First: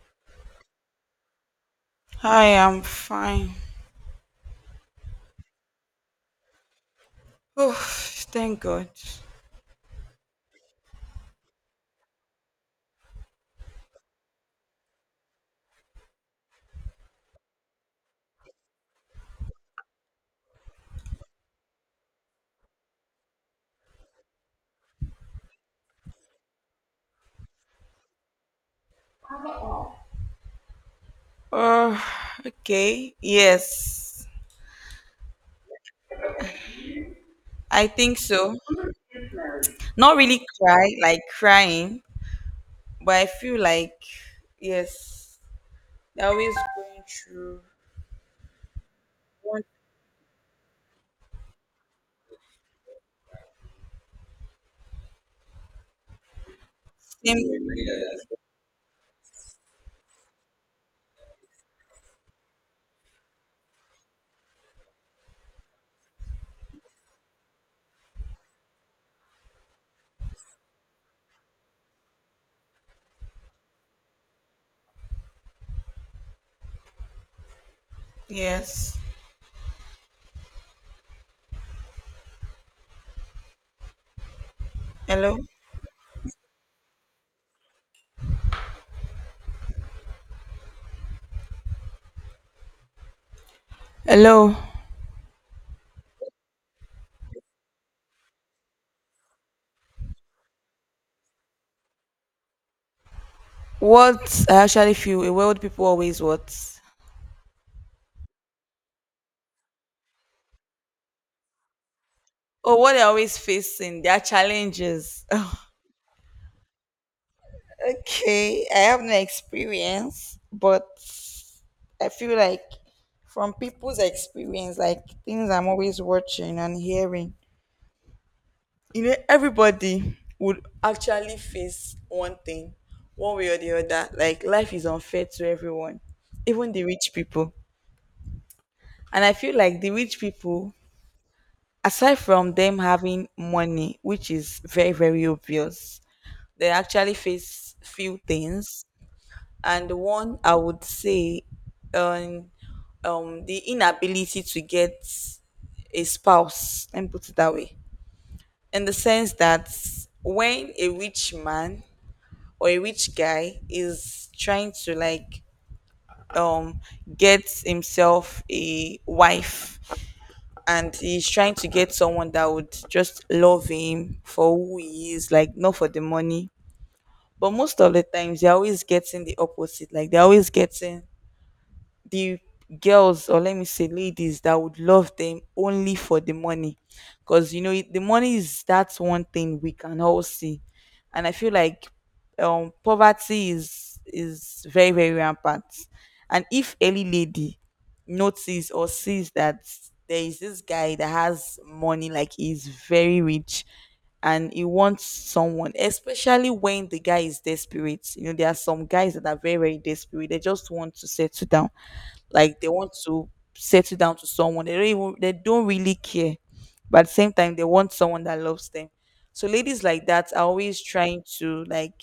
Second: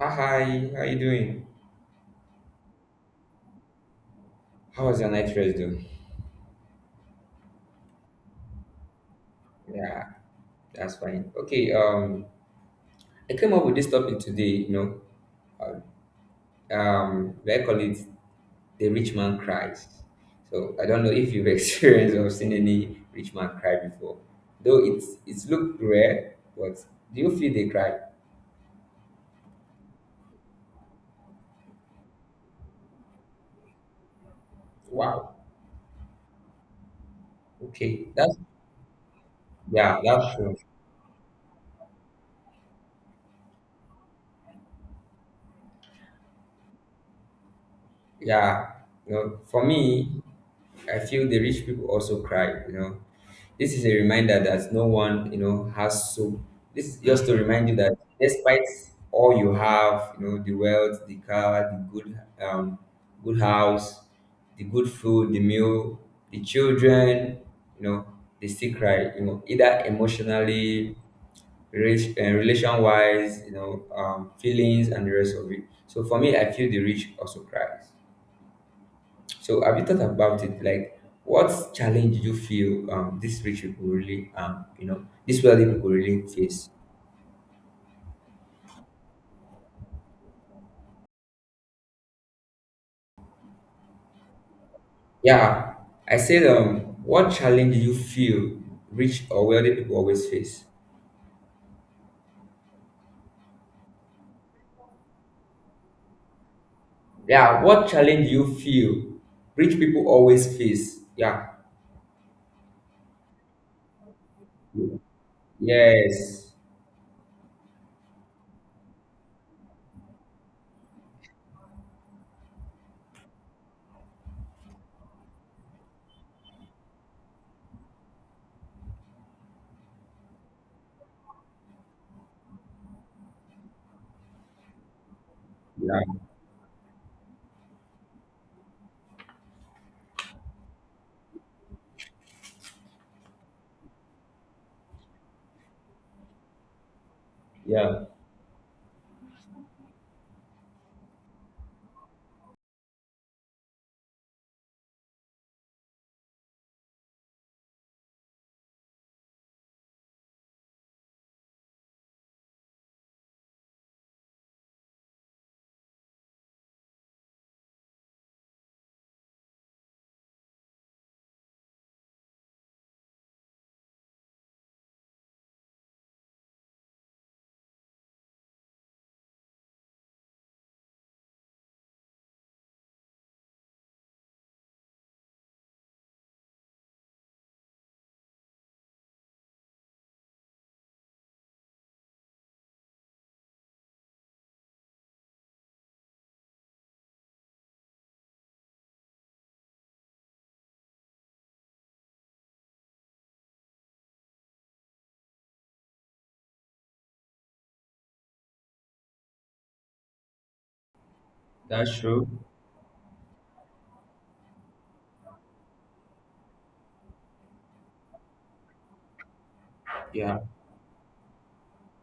Ah, hi, how you doing? Hi, I'm fine. How was your night rest though? Oh, thank God. Yeah, that's fine. Okay, I came up with this topic today, they call it the rich man cries. So I don't know if you've experienced or seen any rich man cry before, though it's looked rare, but do you feel they cry? Oh, okay. Yes, Wow. I Okay, think that's so. yeah, Not that's really true. cry, like crying, but I feel like, yes, they're always going through Yeah, you know, one for me, I feel the rich people also cry, you know. This is a reminder that no one, you know, has so. This is just to same. remind you that despite all you have, you know, the wealth, the car, the good, good house, the good food, the meal, the children, you know, they still cry. You know, either emotionally, relation wise, you know, feelings and the rest of it. So for me, I feel the rich also cries. Yes. So have you thought about it? Like, what challenge do you feel these rich people really you know Hello? these wealthy people really face? Hello. Yeah, I said what challenge do you feel rich or wealthy people always face? What I actually feel, a world people always what? Yeah, what challenge do you feel rich people always face? Yeah. Oh, what they're always facing, their challenges. Yes. Okay, I have no experience, but I feel like from people's experience, like things I'm always watching and hearing, everybody would actually face one thing, one way or the other. Like life is unfair to everyone, Yeah. even the rich people. And I feel like the rich people, aside from them having money, which is very, very obvious, they actually face Yeah. few things, and one I would say um the inability to get a spouse, and put it that way, in the sense that when a rich man or a rich guy is trying to like um get himself a wife, and he's trying to get someone that would just love him for who he is, like not for the money, but most of the times they're always getting the opposite, like they're always getting the girls, or let me say ladies that would love them only for the money, because it- the money is that's one thing we can all see. And I feel like poverty is very, very rampant, and if any lady notice or sees that there is this guy that has money, like he's very rich, and he wants someone, especially when the guy is desperate. You know, there are some guys that are very, very desperate. They just want to settle down, That's true. like they want to settle down to someone they don't even, they don't really care, but at the same time they want someone that loves them. So ladies like that Yeah. are always trying to like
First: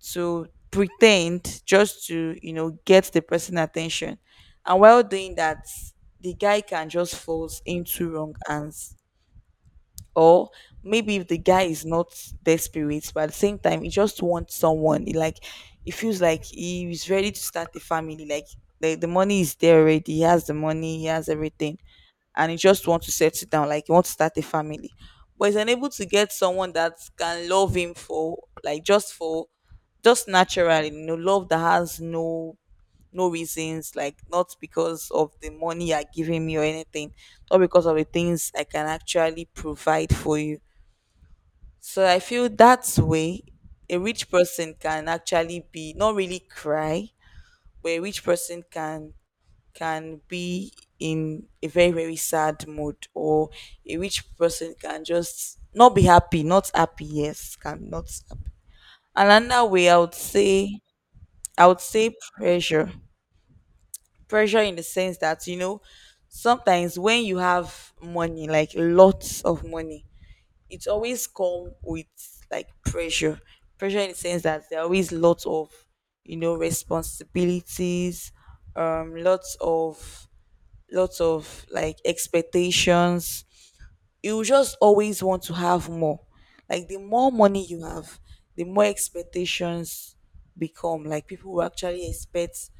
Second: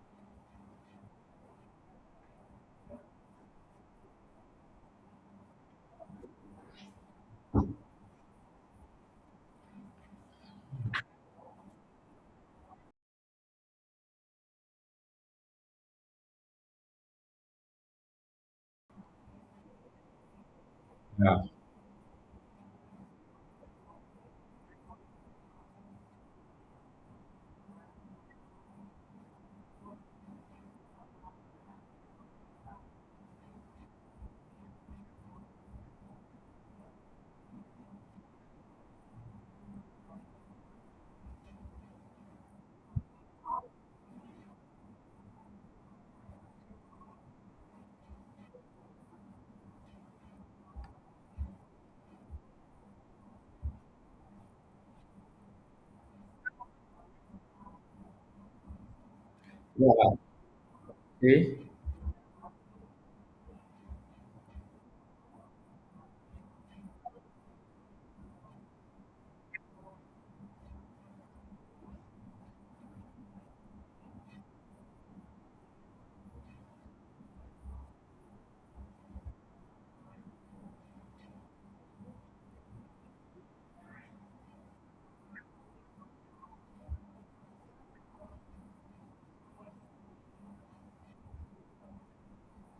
to pretend just to get the person attention, and while doing that the guy can just falls into wrong hands, or maybe if the guy is not desperate but at the same time he just wants someone he like, it feels like he is ready to start a family, like the money is there already, he has the money, he has Yeah. everything, and he just wants to settle down, like he wants to start a family, but he's unable to get someone that can love him for like just for just naturally, love that has no no reasons, like not because of the money you're giving me or anything, not because of the things I can actually provide for you. So I feel that way, a rich person can actually be not really cry, but a rich person can be in a very, very sad mood, or a rich person can just not be happy, not happy. Yes, can not happy. Another way I would Yeah. say, Okay. I would say pressure. Pressure in the sense that sometimes when you have money, like lots of money, it's always come with like pressure. Pressure in the sense that there are always lots of, responsibilities, um lots of lots of like expectations. You just always want to have more. Like the more money you have, the more expectations become, like people will actually expect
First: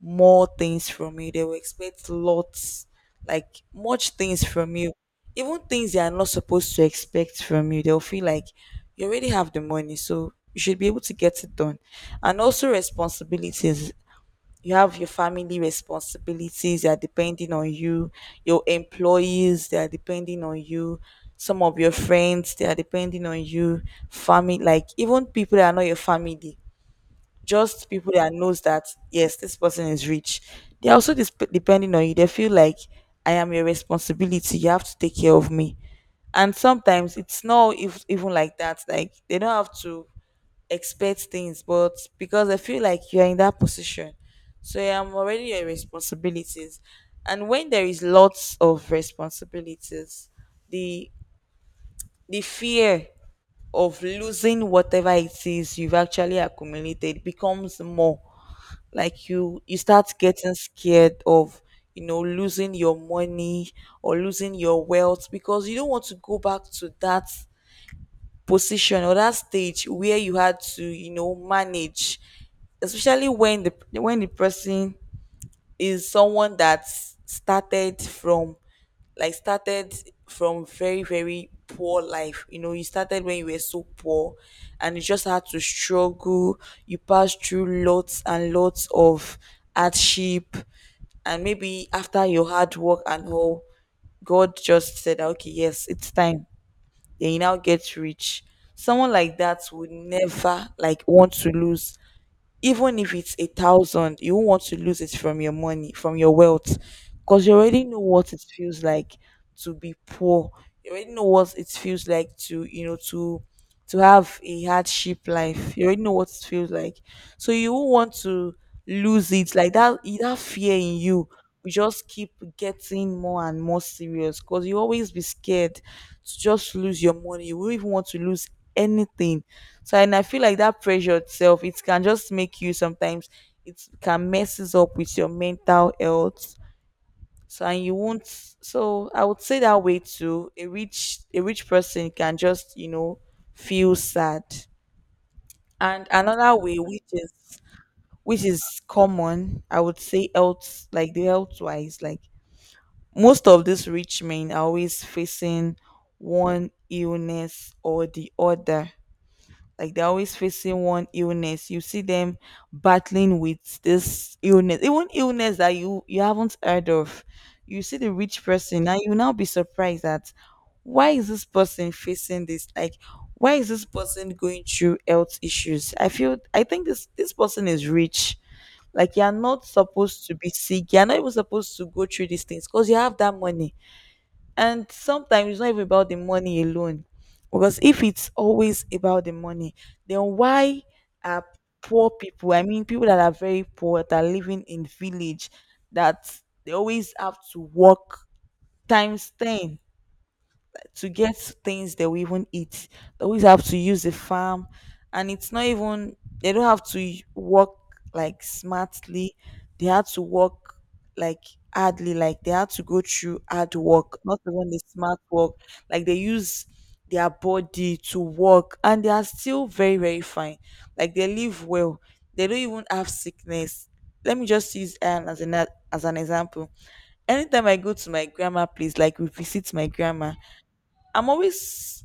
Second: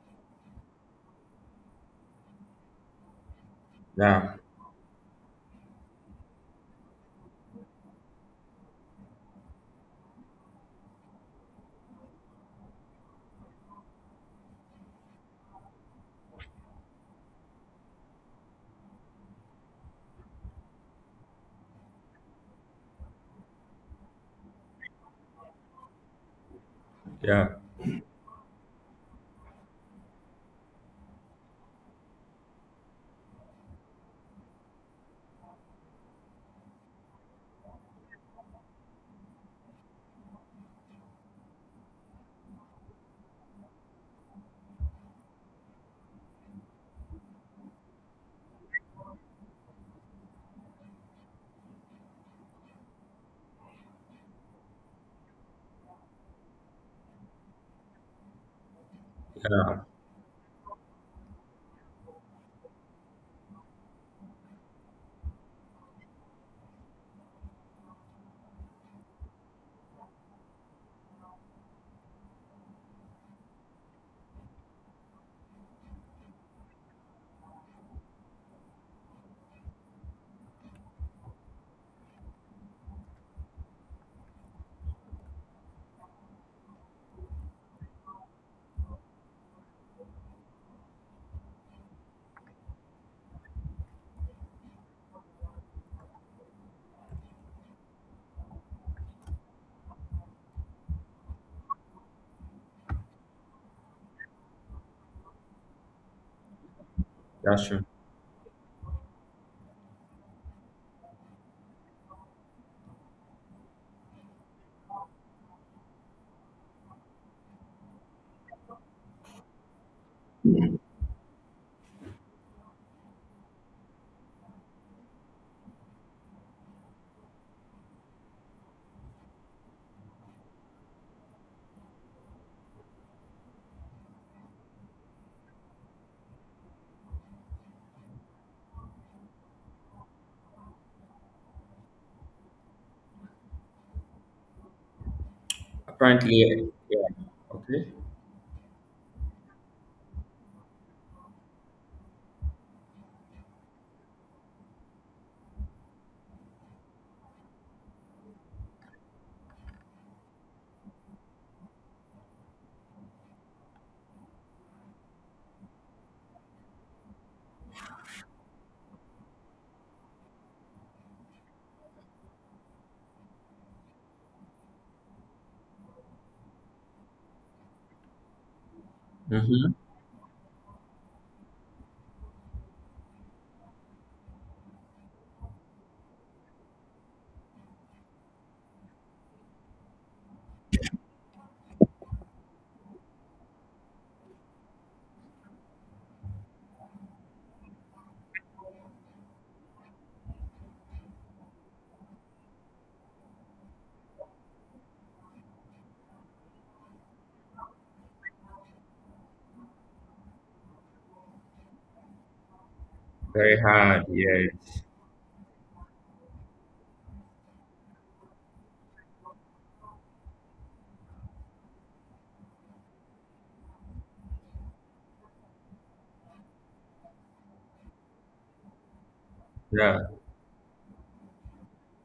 more things from you. They will expect lots, like much Yeah. things from you. Even things they are not supposed to expect from you. They'll feel like you already have the money, so you should be able to get it done. And also responsibilities. You have your family responsibilities, they are depending on you. Your employees, they are depending on you. Some of your friends, they are depending on you. Family, like even people that are not your family, Yeah. just people that knows that yes this person is rich, they're also dis- depending on you. They feel like I am your responsibility, you have to take care of me. And sometimes it's not if, even like that, like they don't have to expect things, but because I feel like you're in that position, so yeah, I'm already your responsibilities. And when there is lots of responsibilities, the the fear of losing whatever it is you've actually accumulated becomes more. Like you Yeah. start getting scared of losing your money, or losing your wealth, because you don't want to go back to that position or that stage where you had to manage, especially when the person is someone that started from like started from very, very poor life. You know, you started when you were so poor, and you just had to struggle. You passed through lots and lots of hardship, and maybe after your hard work and all, God just said okay, yes, it's time, then you now get rich. Someone like that would never like want to lose. Even if it's a thousand, you won't want to lose it from your money, from your wealth, because you That's already true. know what it feels like to be poor. You already know what it feels like to, to have a hardship life. You already know what it feels like, so you won't want to lose it. Like that, that fear in you will just keep getting more and more serious, because you always be scared to just lose your money. You won't even want to lose anything. So and I feel like that pressure itself, it can just make you sometimes, it can messes up with your mental health. So and you won't, so I would say that way too. A rich person can just, feel sad. And another Apparently. way Yeah. Okay. which is common, I would say health, like the health wise, like most of these rich men are always facing one illness or the other. Like they're always facing one illness. You see them battling with this illness, even illness that you haven't heard of. You see the rich person, and you now be surprised that why is this person facing this? Like why is this person going through health issues? I feel I think this person is rich. Like you're not Mm-hmm. supposed to be sick. You're not even supposed to go through these things because you have that money. And sometimes it's not even about the money alone. Because if it's always about the money, then why are poor people, I mean, people that are very poor, that are living in village, that they always have to work times 10 to get things that we even eat. They always have to use the farm, and it's not even, they don't have to y- work like smartly. They had to work like hardly, like they had to go through Very hard hard. work, not Yeah. even the smart work. Like they use their body to work, and they are still very, very fine. Like they live well. They don't even have sickness. Let me just use Anne as an example. Anytime I go to my grandma place, like we visit my Yeah. grandma, I'm always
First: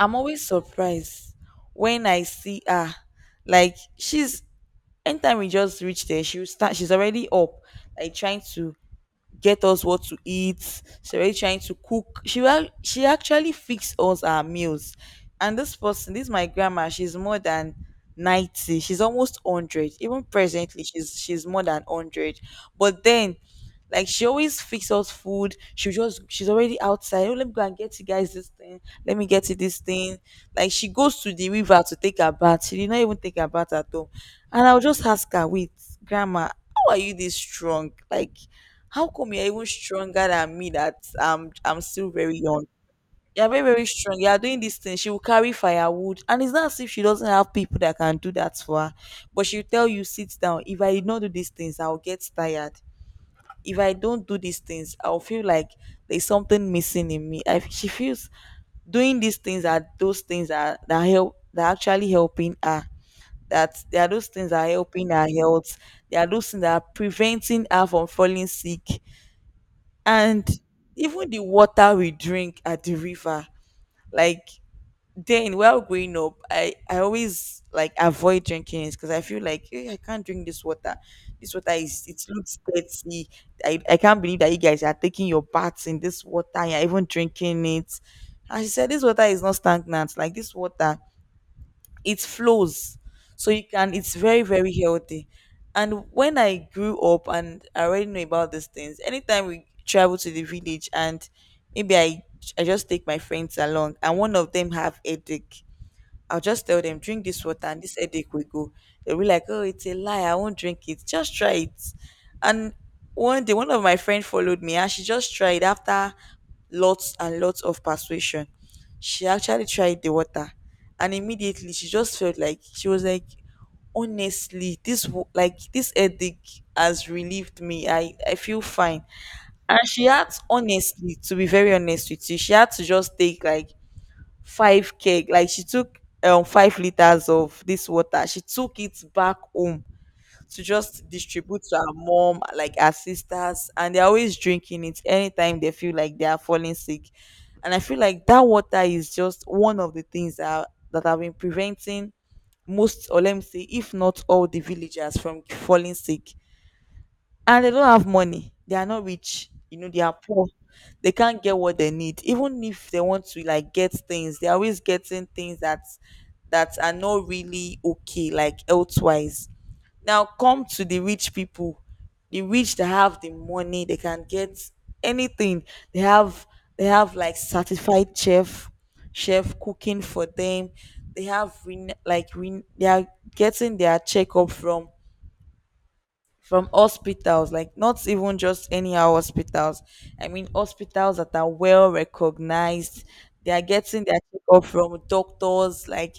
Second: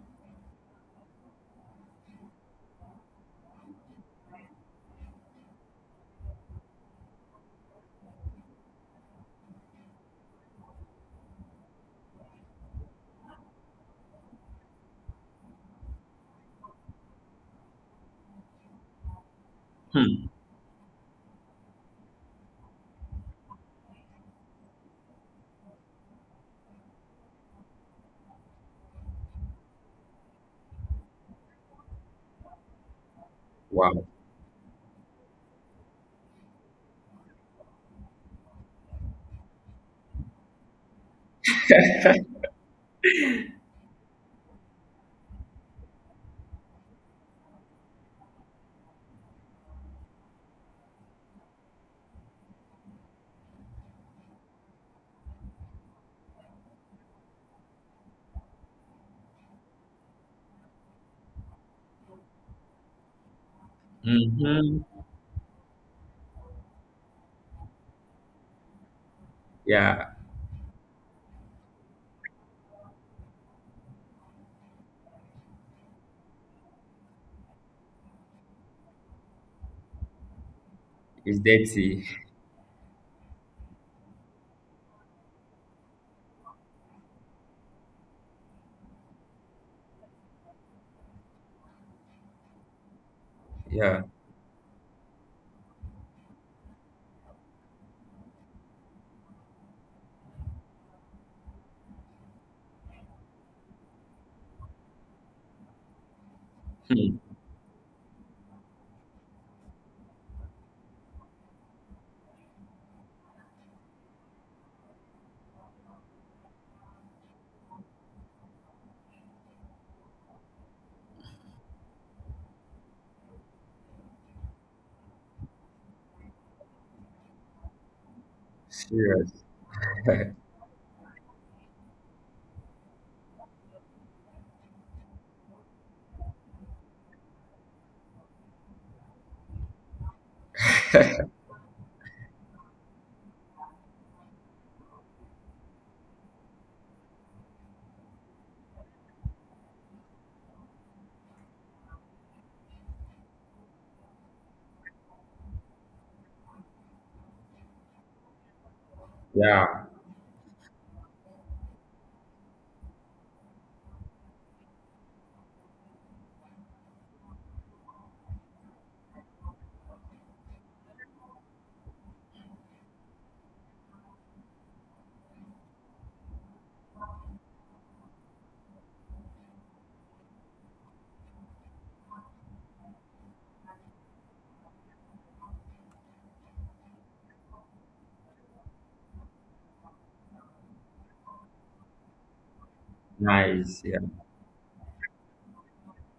I'm always surprised when I see her. Like she's, anytime we just reach there, she'll start, she's already up, like trying to get us what to eat. She already trying to cook. She wa- she actually fixed us our meals. And this person, this my grandma, she's more than 90. She's almost 100. Even Hmm. presently, she's more than 100. But then like she always fix us food. She just she's already outside. Oh, let me go and get you guys this thing. Let me get you this thing. Like she goes to the river to take a bath. She did not even take a bath at Wow. home. And I'll just ask her, wait, grandma, how are you this strong? Like how come you're even stronger than me that I'm still very young? You're very, very strong. You're doing this thing. She will carry firewood. And it's not as if she doesn't have people that can do that for her. But she'll tell you, sit down. If I did not do these things, I'll get tired. If I don't do these things, I'll feel like there's something missing in me. She feels doing these things are those things that, that help that are actually helping her, that there are those things that are Mm-hmm. helping her health, there are those things that are preventing her from falling sick. Yeah. And even the water we drink at the river, like, then while growing up, I always like avoid drinking it, because I feel like, "Eh, I can't drink this water, It's this water dirty. is it looks dirty. I can't believe that you guys are taking your baths in this water, you're even drinking it." And she said this water is not stagnant, like this water, it flows, so you can Yeah. it's very very healthy. And when I grew up and I already know about these things, anytime we travel to the village and maybe I just take my friends along and one of them have headache, I'll just tell them, Hmm. "Drink this water and this headache will go." They'll be like, "Oh, it's a lie. I won't drink it." "Just try it." And one day, one of my friends followed me and she just tried after lots and lots of persuasion. She actually tried the water. And immediately she just felt like, she was like, "Honestly, like, this headache has relieved me. I feel fine." Serious. And she had, honestly, to be very honest with you, she had to just take like five keg like she took 5 liters of this water. She took it back home to just distribute to her mom, like her sisters, and they're always drinking it anytime they feel like they are falling sick. And I feel like that water is just one of the things that have been preventing most, or let me say if not all, the villagers from falling sick. And they don't have money. They are not rich. You Yeah. know, they are poor. They can't get what they need. Even if they want to, like, get things, they're always getting things that are not really okay, like elsewise. Now come to the rich people. The rich that have the money, they can get anything. They have they have like certified chef cooking for them. They have ren- like ren- they are getting their checkup from hospitals, like not even just anyhow hospitals. I mean, hospitals that are well recognized. They are Nice. Yeah. getting their checkup from doctors, like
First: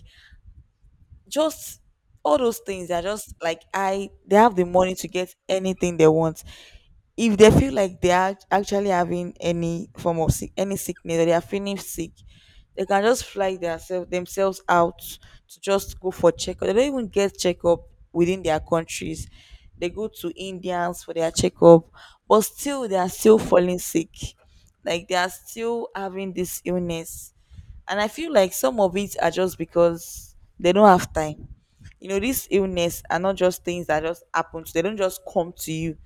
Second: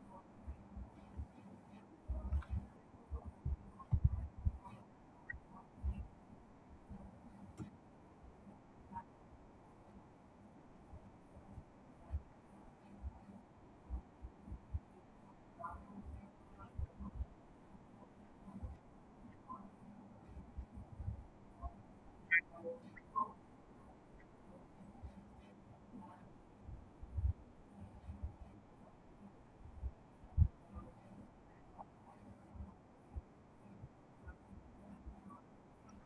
just all those things. They are just like I. They have the money to get anything they want. If they feel like they are actually having any form of sick, any sickness, or they are feeling sick, they can just fly themselves out to just go for checkup. They don't even get checkup within their countries. They go to Indians for their checkup, but still they are still falling sick. Like they are still having this illness. And I feel like some of it are just because they don't have time. You know, these illness are not just things that just happen to they don't just come to you.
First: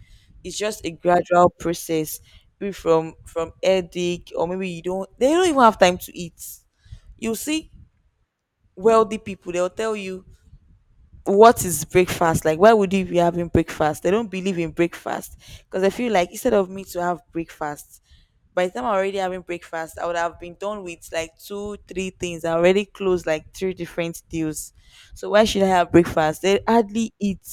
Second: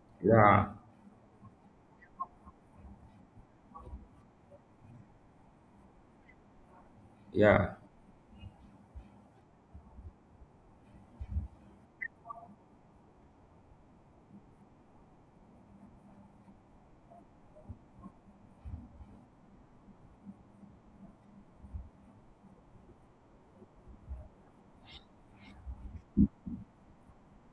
It's Yeah. just a gradual process. Maybe from headache, or maybe you don't they don't even have time to eat, you see. Yeah. Wealthy people, they'll tell you, "What is breakfast? Like, why would you be having breakfast?" They don't believe in breakfast. Because I feel like, "Instead of me to have breakfast, by the time I'm already having breakfast, I would have been done with like two three things. I already closed like three different deals. So why should I have breakfast?" They hardly eat.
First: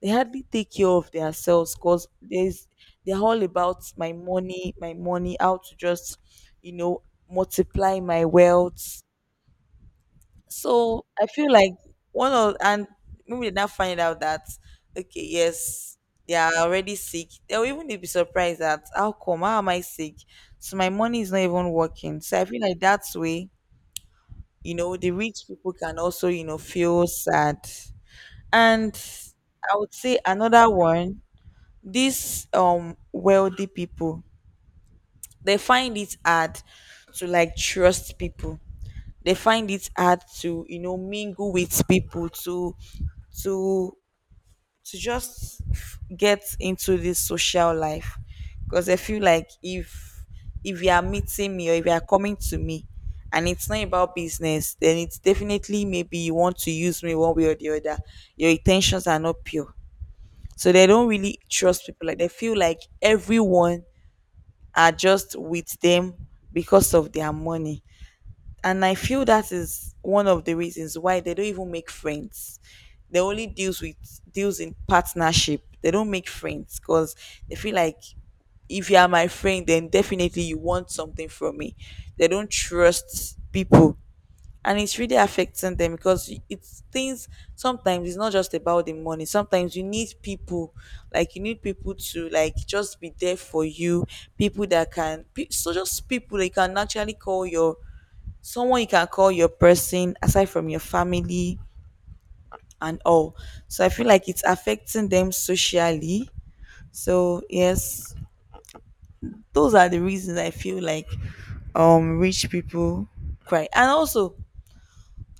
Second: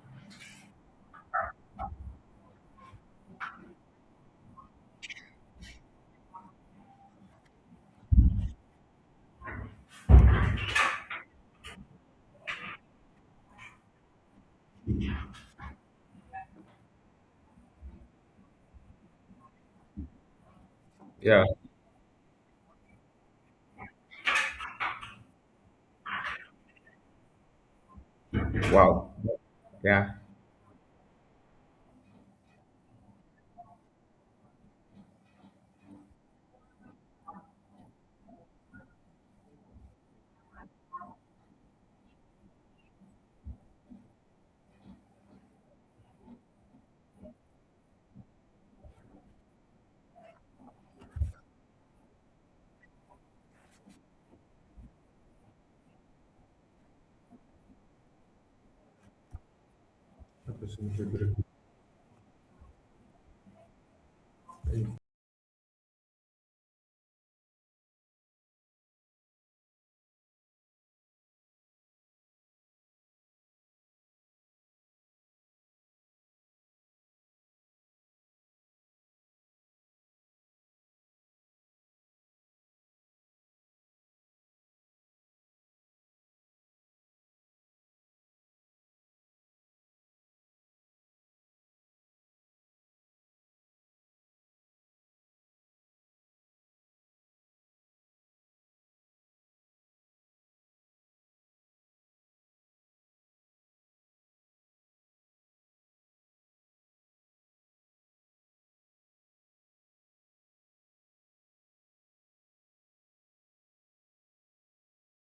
They hardly take care of themselves, because there's they're all about my money, my money, how to just, you know, multiply my wealth. So I feel like, one of and maybe they now find out that, okay, yes, they are already sick. They'll even be surprised that, "How come? How am I sick? So my money is not Yeah. even working." So I feel like that's way, the rich people can also, feel sad. And Wow. I would Yeah. say another one, these wealthy people, they find it hard to, like, trust people. They find it hard to, mingle with people to to just get into this social life. Because I feel like, if you are meeting me, or if you are coming to me, and it's not about business, then it's definitely maybe you want to use me one way or the other. Your intentions are not pure. So they don't really trust people. Like they feel like everyone are just with them because of their money. And I feel that is one of the reasons why they don't even make friends. They only deals in partnership. They don't make friends because they feel like, "If you are my friend, then definitely you want something from me." They don't trust people. And it's really affecting them, because it's things, sometimes it's not just about the money. Sometimes you need people, like you need people to, like, just be there for you. People that can pe- So just people they can actually call your someone you can call your person aside from your family and all. So I feel like it's affecting them socially. So yes, those are the reasons I feel like rich people cry. And also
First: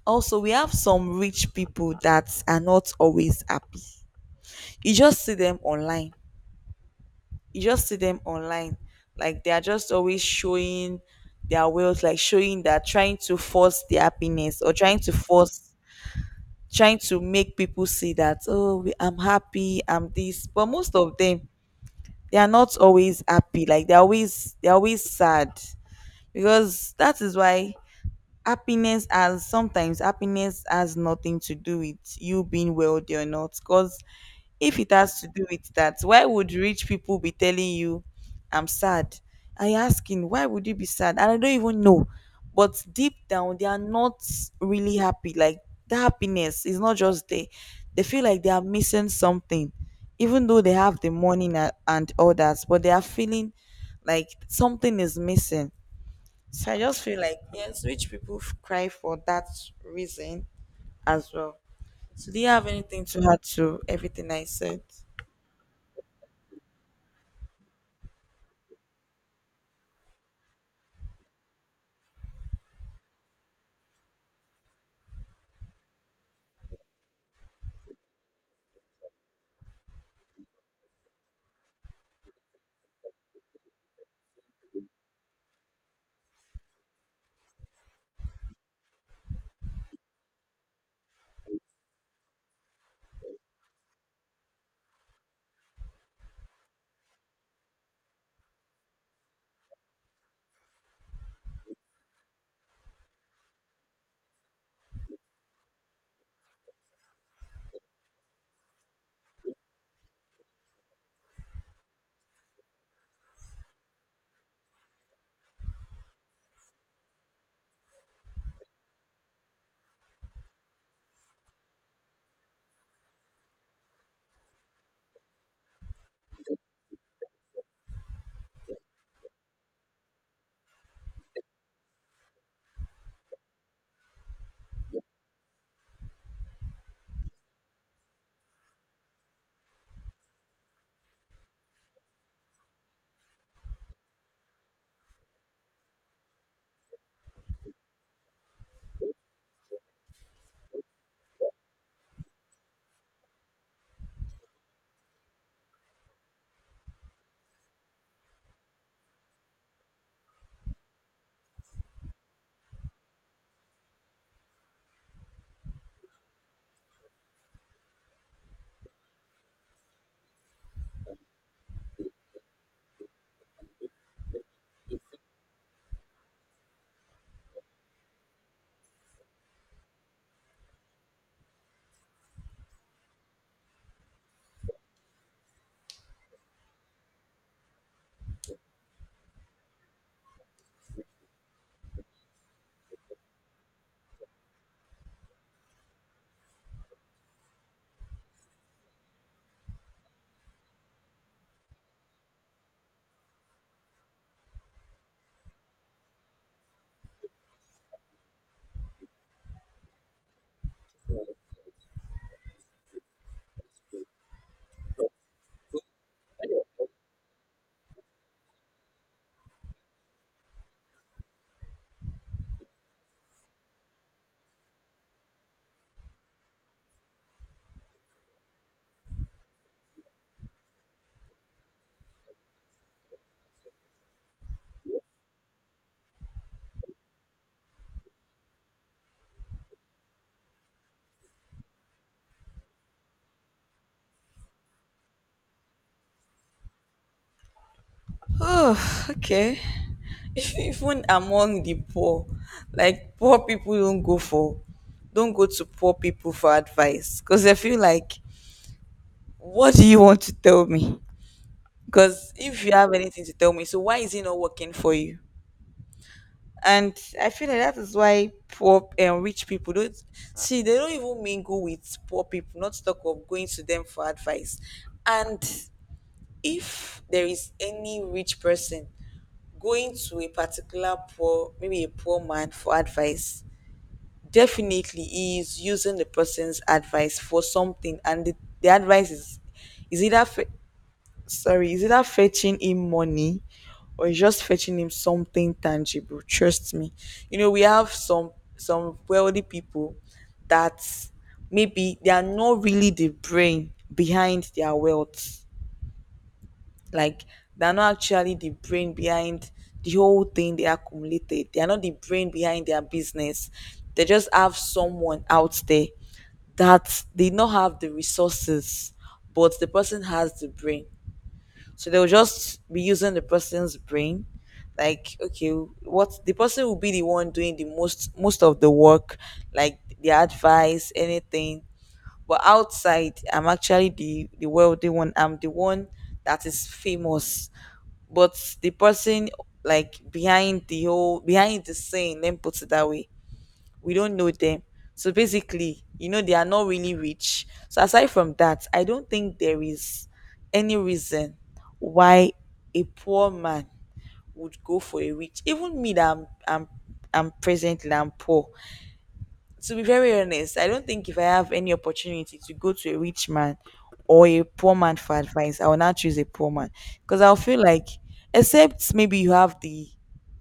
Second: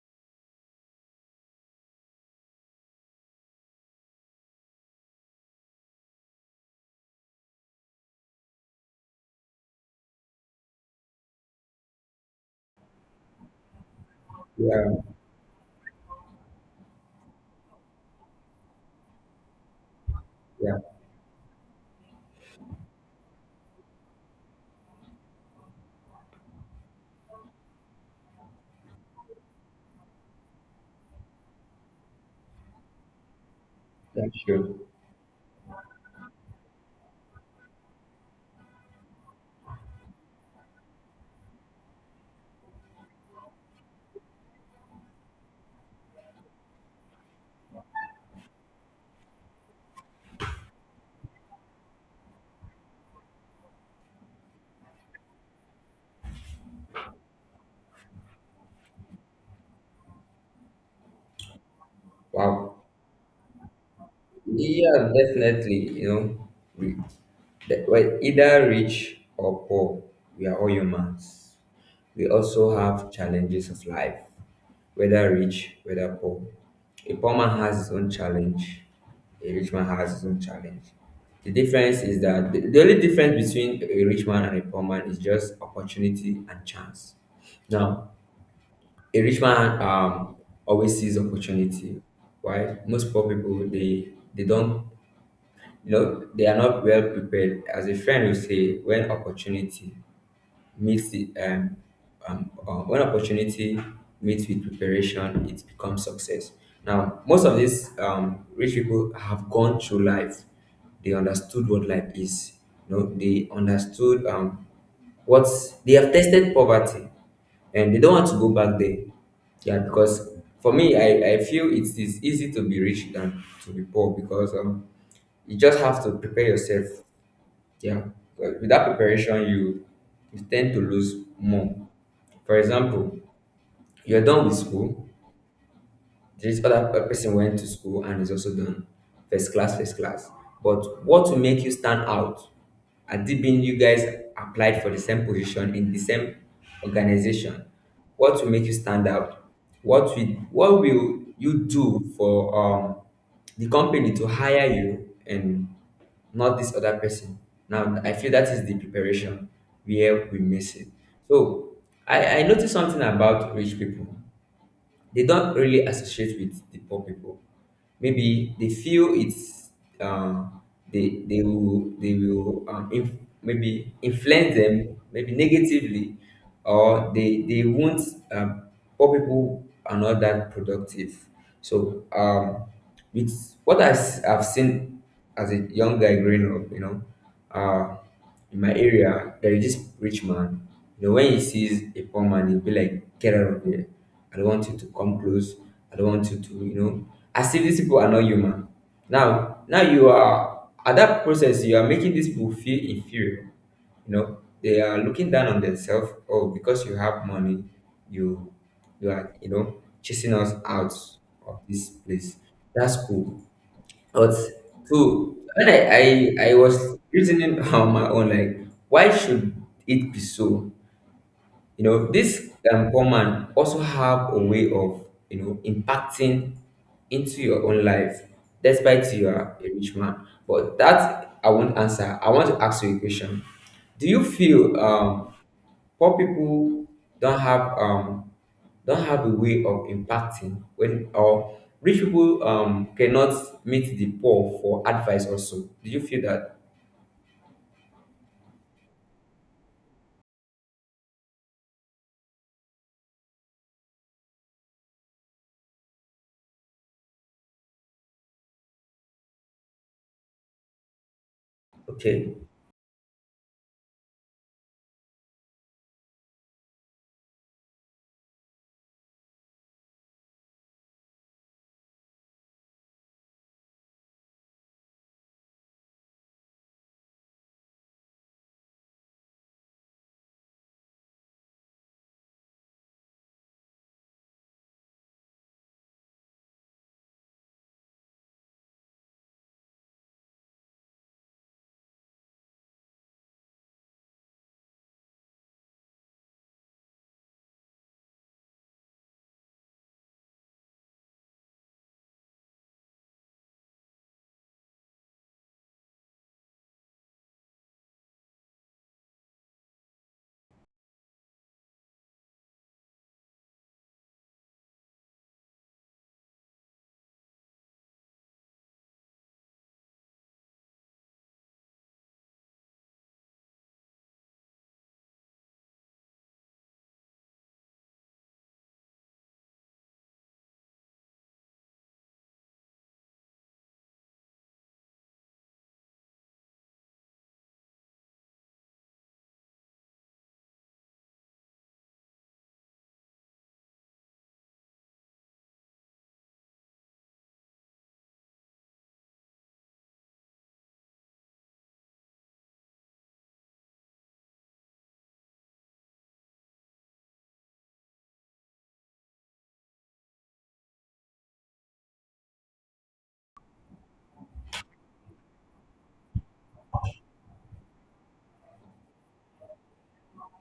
also we have some rich people that are not always happy. You just see them online. You just see them online. Like they are just always showing their wealth, like showing that, trying to force their happiness, or trying Yeah. to force trying to make people see that, "Oh, I'm happy, I'm this." But Yeah. most of them, they are not always happy. Like they're always sad. Because that is why happiness has sometimes happiness has nothing to do with you being wealthy or not. Because Yeah. Sure. if it has to do with that, why would rich people be telling you, "I'm sad"? I asking, why would you be sad and I don't even know? But deep down, they are not really happy. Like the happiness is not just there. They feel like they are missing something. Even though they have the money and all that, but they are feeling like something is missing. So I just feel like, yes, rich people cry for that reason as well. So do you have Wow. anything to add to everything I said? Yeah, definitely. You know, we, the, well, either rich or poor, we are all humans. We also have challenges of life, whether rich, whether poor. A poor man has his own challenge. A rich man has his own challenge. The difference is that the only difference between a rich man and a poor man is just opportunity and chance. Now, a rich man always sees opportunity, right? Most poor people they don't, you know, they are not well prepared. As a friend will say, when opportunity meets the when opportunity meets with preparation, it becomes success. Now most of these rich people have gone through life, they understood what life is, you know, they understood what, they have tested poverty, and they don't want to go back there. Yeah, because for me, I feel it is easy to be rich than to be poor, because you just have to prepare yourself. Yeah. But without preparation, you tend to lose more. For example, you're done with school, there is other person went to school and is also done, first class, first class. But what will make you stand out? Had it been you guys applied for the same position in the same organization, what will make you stand out? What will what will you do for the company to hire you and not this other person. Now, I feel that is the preparation where we miss it. So, I noticed something about rich people, they don't really associate with the poor people. Maybe they feel it's um, they maybe influence them maybe negatively, or they won't, um, poor people are not that productive. So with what I've seen as a young guy growing up, you know, uh, in my area there is this rich man, you know, when he sees a poor man he'll be like, get out of here, I don't want you to come close, I don't want you to, you know, as if these people are not human. Now you are at that process, you are making these people feel inferior, you know, they are looking down on themselves. Oh, because you have money, you you are, you know, chasing us out of this place. That's cool, but so when I was reasoning on my own, like why should it be so? You know, this poor man also have a way of, you know, impacting into your own life, despite you are a rich man. But that I won't answer. I want to ask you a question. Do you feel poor people don't have um don't have a way of impacting when, or rich people cannot meet the poor for advice, also do you feel that. Oh, okay. Even among the poor, like poor people don't go to poor people for advice, because I feel like, what do you want to tell me? Because Okay. if you have anything to tell me, so why is it not working for you? And I feel like that is why poor and rich people don't see they don't even mingle with poor people, not talk of going to them for advice. And if there is any rich person going to a particular poor, maybe a poor man, for advice, definitely he is using the person's advice for something, and the advice is either fa- is either fetching him money, or it's just fetching him something tangible. Trust me. You know, we have some wealthy people that maybe they are not really the brain behind their wealth. Like they are not actually the brain behind the whole thing they accumulated. They are not the brain behind their business. They just have someone out there, that they not have the resources, but the person has the brain, so they'll just be using the person's brain. Like, okay, what the person will be the one doing the most of the work, like the advice, anything. But outside, I'm actually the wealthy one. I'm the one that is famous. But the person, like, behind the scene, let me put it that way, we don't know them. So basically, you know, they are not really rich. So aside from that, I don't think there is any reason why a poor man would go for a rich. Even me that I'm presently I'm poor. To be very honest, I don't think if I have any opportunity to go to a rich man or a poor man for advice, I will not choose a poor man, because I'll feel like, except maybe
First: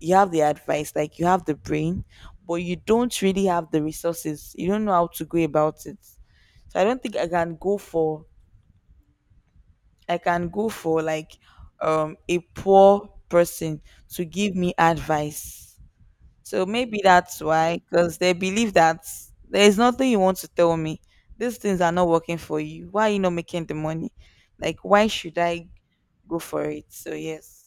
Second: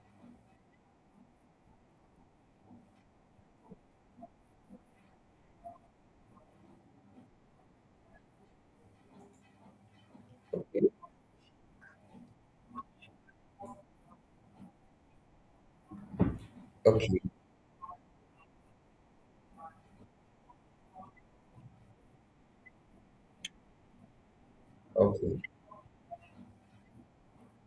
you have the advice, like you have the brain, but you don't really have the resources. You don't know how to go about it. So I don't think I can go Okay. for like a poor person to give me advice. So maybe Okay. that's why, because they believe that there's nothing you want to tell me. These things are not working for you. Why are you not making the money? Like, why should Okay, I go for it? So, yes.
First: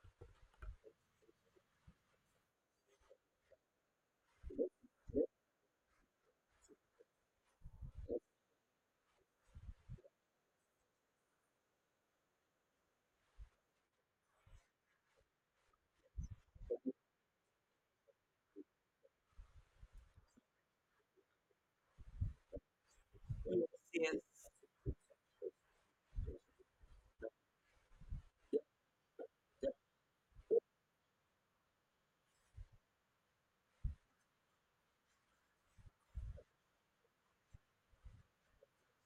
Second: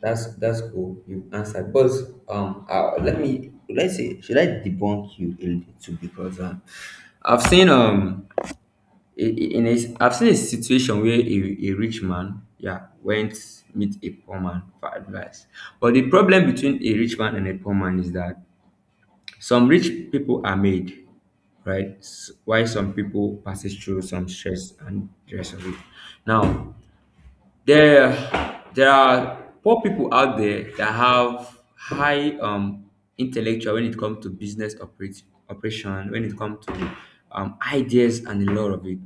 that's cool, you answered, but let me, let's say should I debunk you a little too? Because I've seen I've seen a situation where a rich man, yeah, went meet a poor man for advice. But the problem between a rich man and a poor man is that some rich people are made, right? While some people passes through Yes. some stress and the rest of it. Now, there there are poor people out there that have high intellectual when it comes to operation, when it comes to ideas and a lot of it,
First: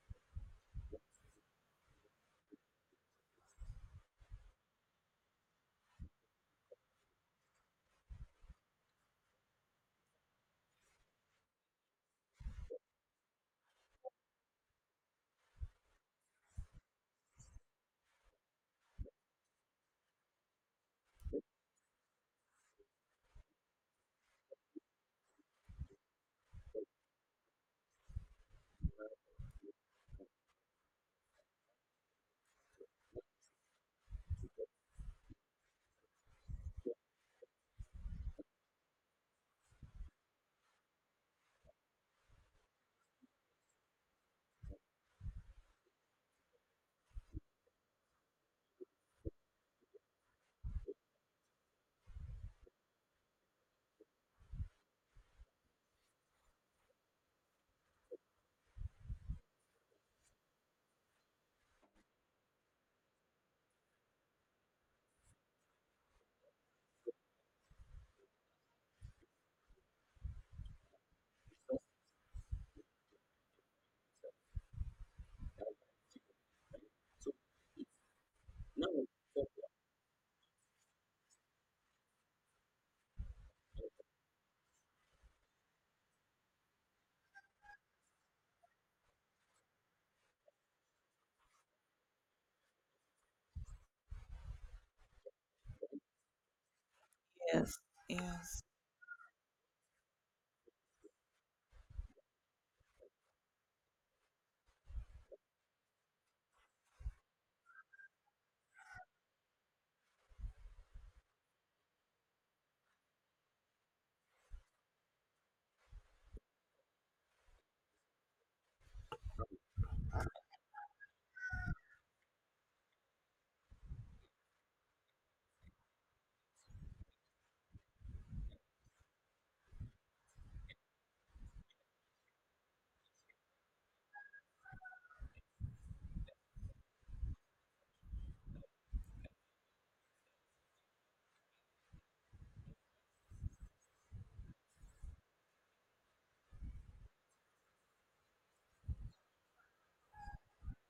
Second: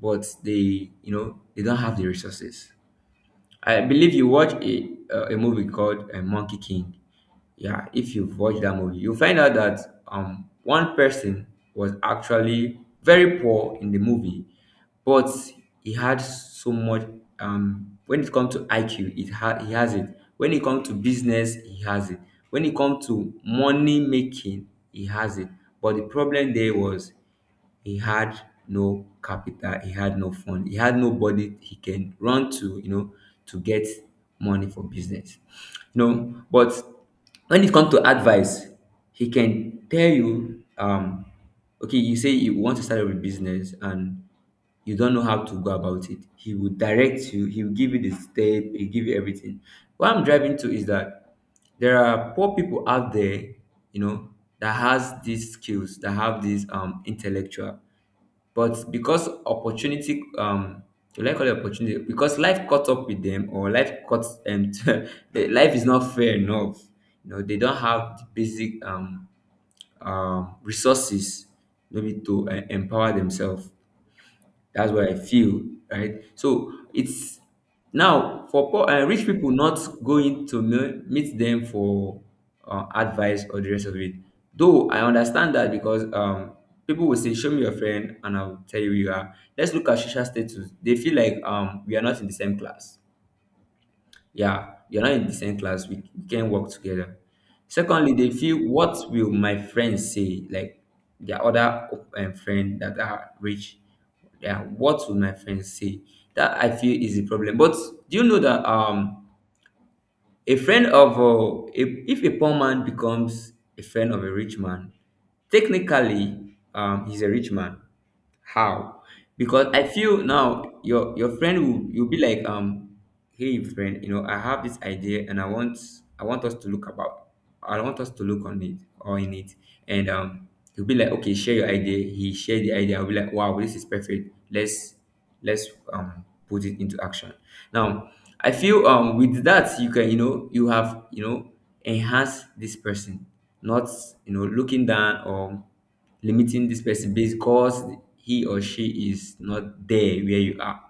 but they, you know, they don't have the resources. I believe you watch a movie called Monkey King. Yeah, if you've watched that movie, you'll find out that one person was actually very poor in the movie, but he had so much when it comes to IQ, he has it. When it comes to business, he has it. When it comes to money making, he has it. But the problem there was he had no capital, he had no fund, he had nobody he can run to, you know, to get money for business. You know, but when it comes to advice, he can tell you, okay, you say you want to start a business and you don't know how to go about it. He will direct you, he'll give you the step, he'll give you everything. What I'm driving to is that there are poor people out there, you know, that has these skills, that have this intellectual. But because opportunity do I call it opportunity? Because life caught up with them or life caught the life is not fair enough. You know, they don't have the basic resources maybe to empower themselves. That's what I feel, right? So it's now for poor, rich people not going to meet them for advice or the rest of it. Though I understand that, because people will say, "Show me your friend," and I'll tell you who you are. Let's look at social status. They feel like we are not in the same class, yeah, you're not in the same class, we can work together. Yes. Secondly, they feel, Yes. what will my friends say, like their other friend that are rich, yeah, what will my friends say? That I feel is the problem. But do you know that a friend of if a poor man becomes a friend of a rich man, technically he's a rich man. How? Because I feel now your friend will, you'll be like, hey friend, you know, I have this idea and I want, I want us to look about, I want us to look on it or in it, and he'll be like, okay, share your idea. He shared the idea, I'll be like, wow, this is perfect, let's put it into action. Now I feel with that you can, you know, you have, you know, enhance this person, not, you know, looking down or limiting this person because he or she is not there where you are.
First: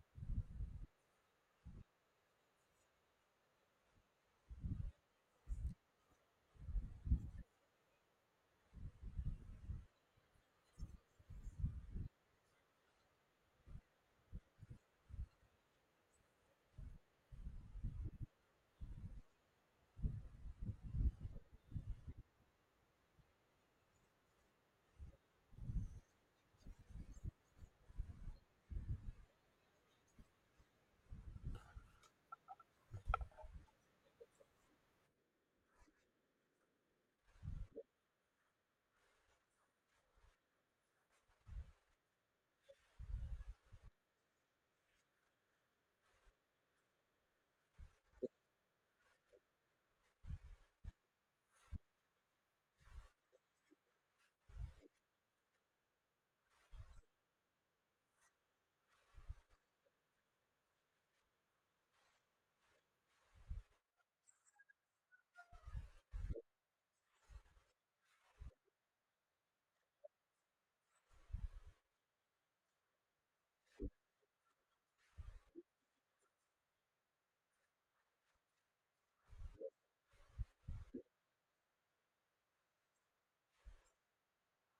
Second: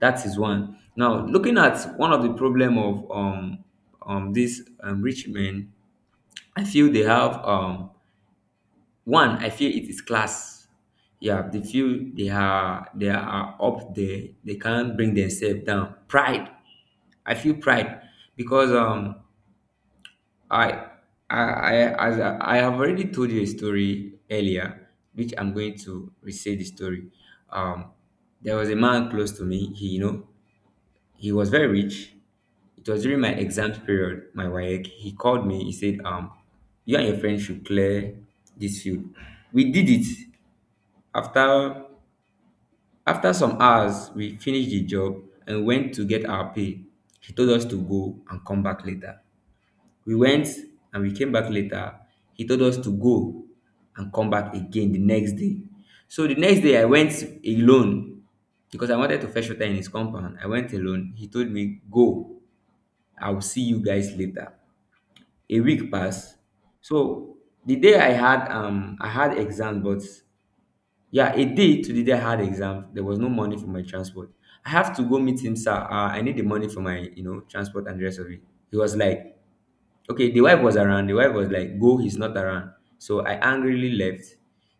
That is one. Now, looking at one of the problem of these rich men, I feel they have one. I feel it is class. Yeah, they feel they are, they are up there. They can't bring themselves down. Pride. I feel pride because I, I, I, as I have already told you a story earlier, which I'm going to restate the story. Um, there was a man close to me. He, you know, he was very rich. It was during my exams period, my WAEC. He called me. He said, you and your friend should clear this field. We did it. After After some hours, we finished the job and went to get our pay. He told us to go and come back later. We went and we came back later. He told us to go and come back again the next day. So the next day I went alone because I wanted to fetch water in his compound. I went alone. He told me, go, I'll see you guys later. A week passed. So the day I had exam, but yeah, a day to the day I had exam, there was no money for my transport. I have to go meet him, sir. I need the money for my, transport and the rest of it. He was like, okay, the wife was around. The wife was like, go, he's not around. So I angrily left.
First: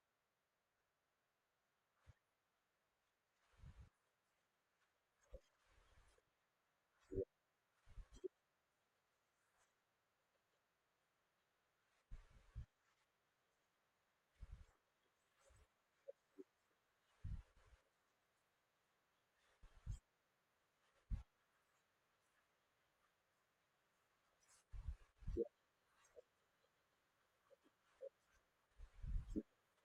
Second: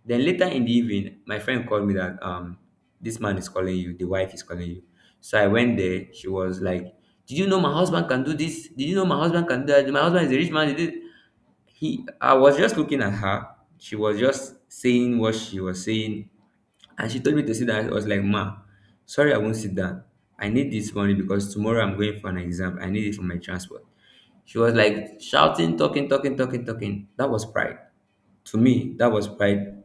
Then later in the evening, my friend called me that this man is calling you, the wife is calling you. So I went there. She was like, did you know my husband can do this? Did you know my husband can do that? My husband is a rich man. He I was just looking at her. She was just saying what she was saying, and she told me to sit down. I was like, Ma, sorry, I won't sit down. I need this money because tomorrow I'm going for an exam. I need it for my transport. She was like shouting, talking, talking, talking, talking. That was pride. To me, that was pride.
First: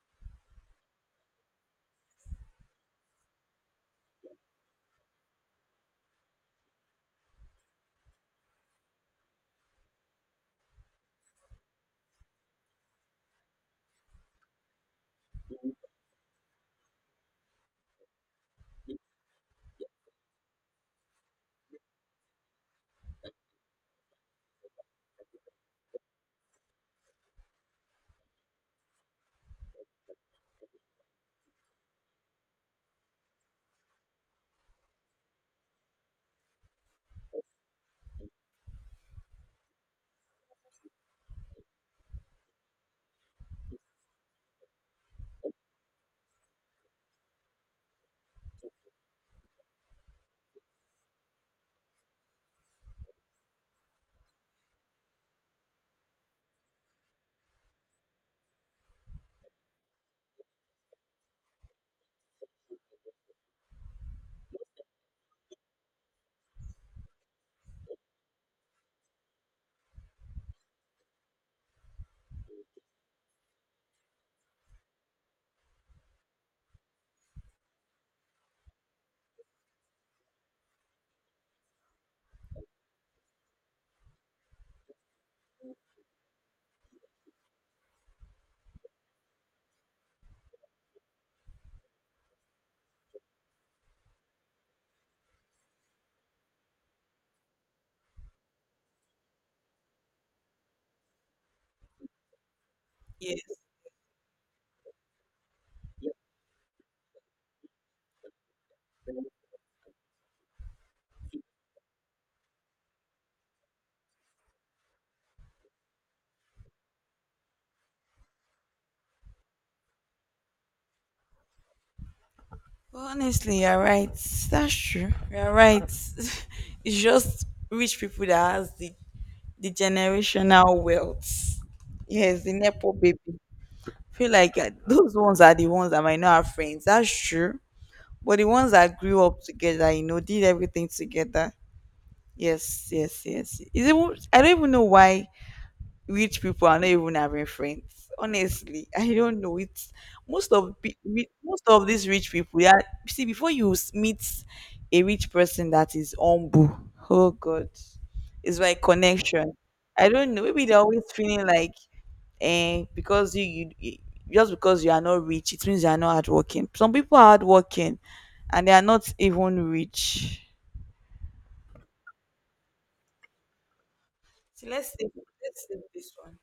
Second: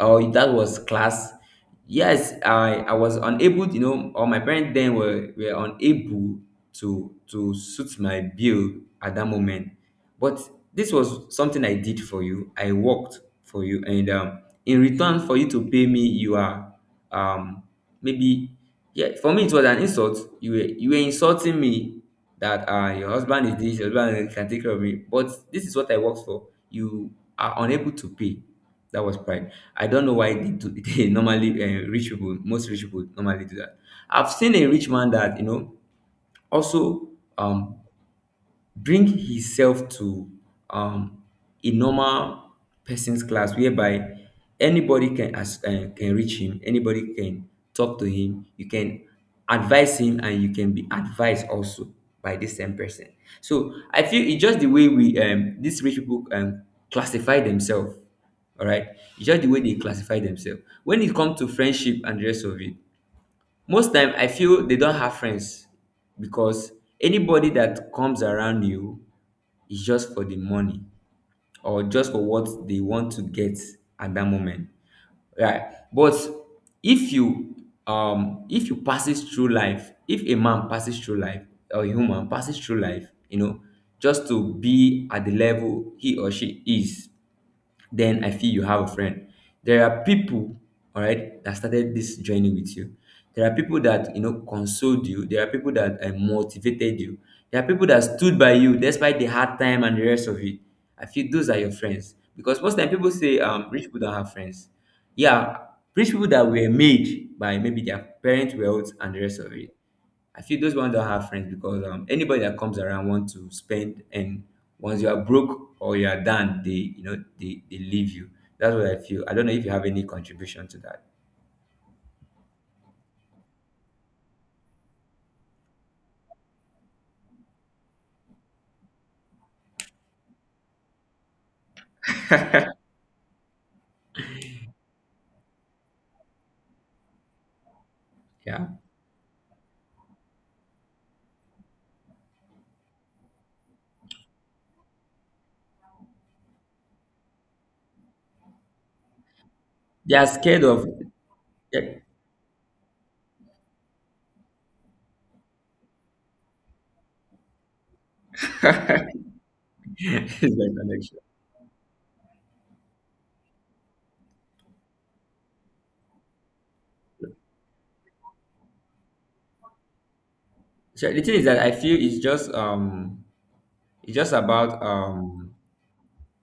Oh, that was class. Yes, I was unable, you know, or my parents then were unable to suit my bill at that moment. But this was something I did for you. I worked for you, and in return for you to pay me, you are, um maybe, yeah, for me it was an insult. You were you were insulting me. That, your husband is this, your husband can take care of me, but this is what I worked for. You are unable to pay. That was pride. I don't know why they do they normally, rich people, most rich people normally do that. I've seen a rich man that, you know, also, um bring himself to, um a normal person's class, whereby anybody can, as can reach him. Anybody can talk to him. You can advise him, and you can be advised also by this same person. So I feel it's just the way we, these rich people, classify themselves. All right, it's just the way they classify themselves when it comes to friendship and the rest of it. Most time I feel they don't have friends, because anybody that comes around you is just for the money, or just for what they want to get at that moment. Right. But if you, if you passes through life, if a man passes through life, or a woman passes through life, you know, just to be at the level he or she is, then I feel you have a friend. There are people, all right, that started this journey with you. There are people that, you know, consoled you. There are people that, motivated you. There are people that stood by you despite the hard time and the rest of it. I feel those are your friends, because most time people say, Yes. Rich people don't have friends. Yeah, rich people that were made by maybe their parents' wealth and the rest of it. I feel those ones don't have friends because, anybody that comes around want to spend, and once you are broke or you are done, they, they leave you. That's what I feel. I don't know if you have any contribution to that. Well, honestly, you're right. That's true. You're right. It's just rich people that has the generational wealth. Yes, the Nepo baby. Feel like, those ones are the ones that might not have friends. That's true. But the Yeah, ones that grew up together, you know, did everything together. Yes, yes, yes, yes. Is it? I don't even know why rich people are not even having friends. Honestly, I don't know. It's they are most scared of of pe- ri- most yeah. of these rich people. Yeah, see, before you meet a rich person that is humble, oh God, it's like connection. I don't It's know. Maybe like they're always connection. feeling like, "Eh, because you- just because you are not rich, it means you are not hardworking." Some people are hardworking, and they are not even rich. So the thing is that I feel it's just, it's just So about let's see. Let's see this one.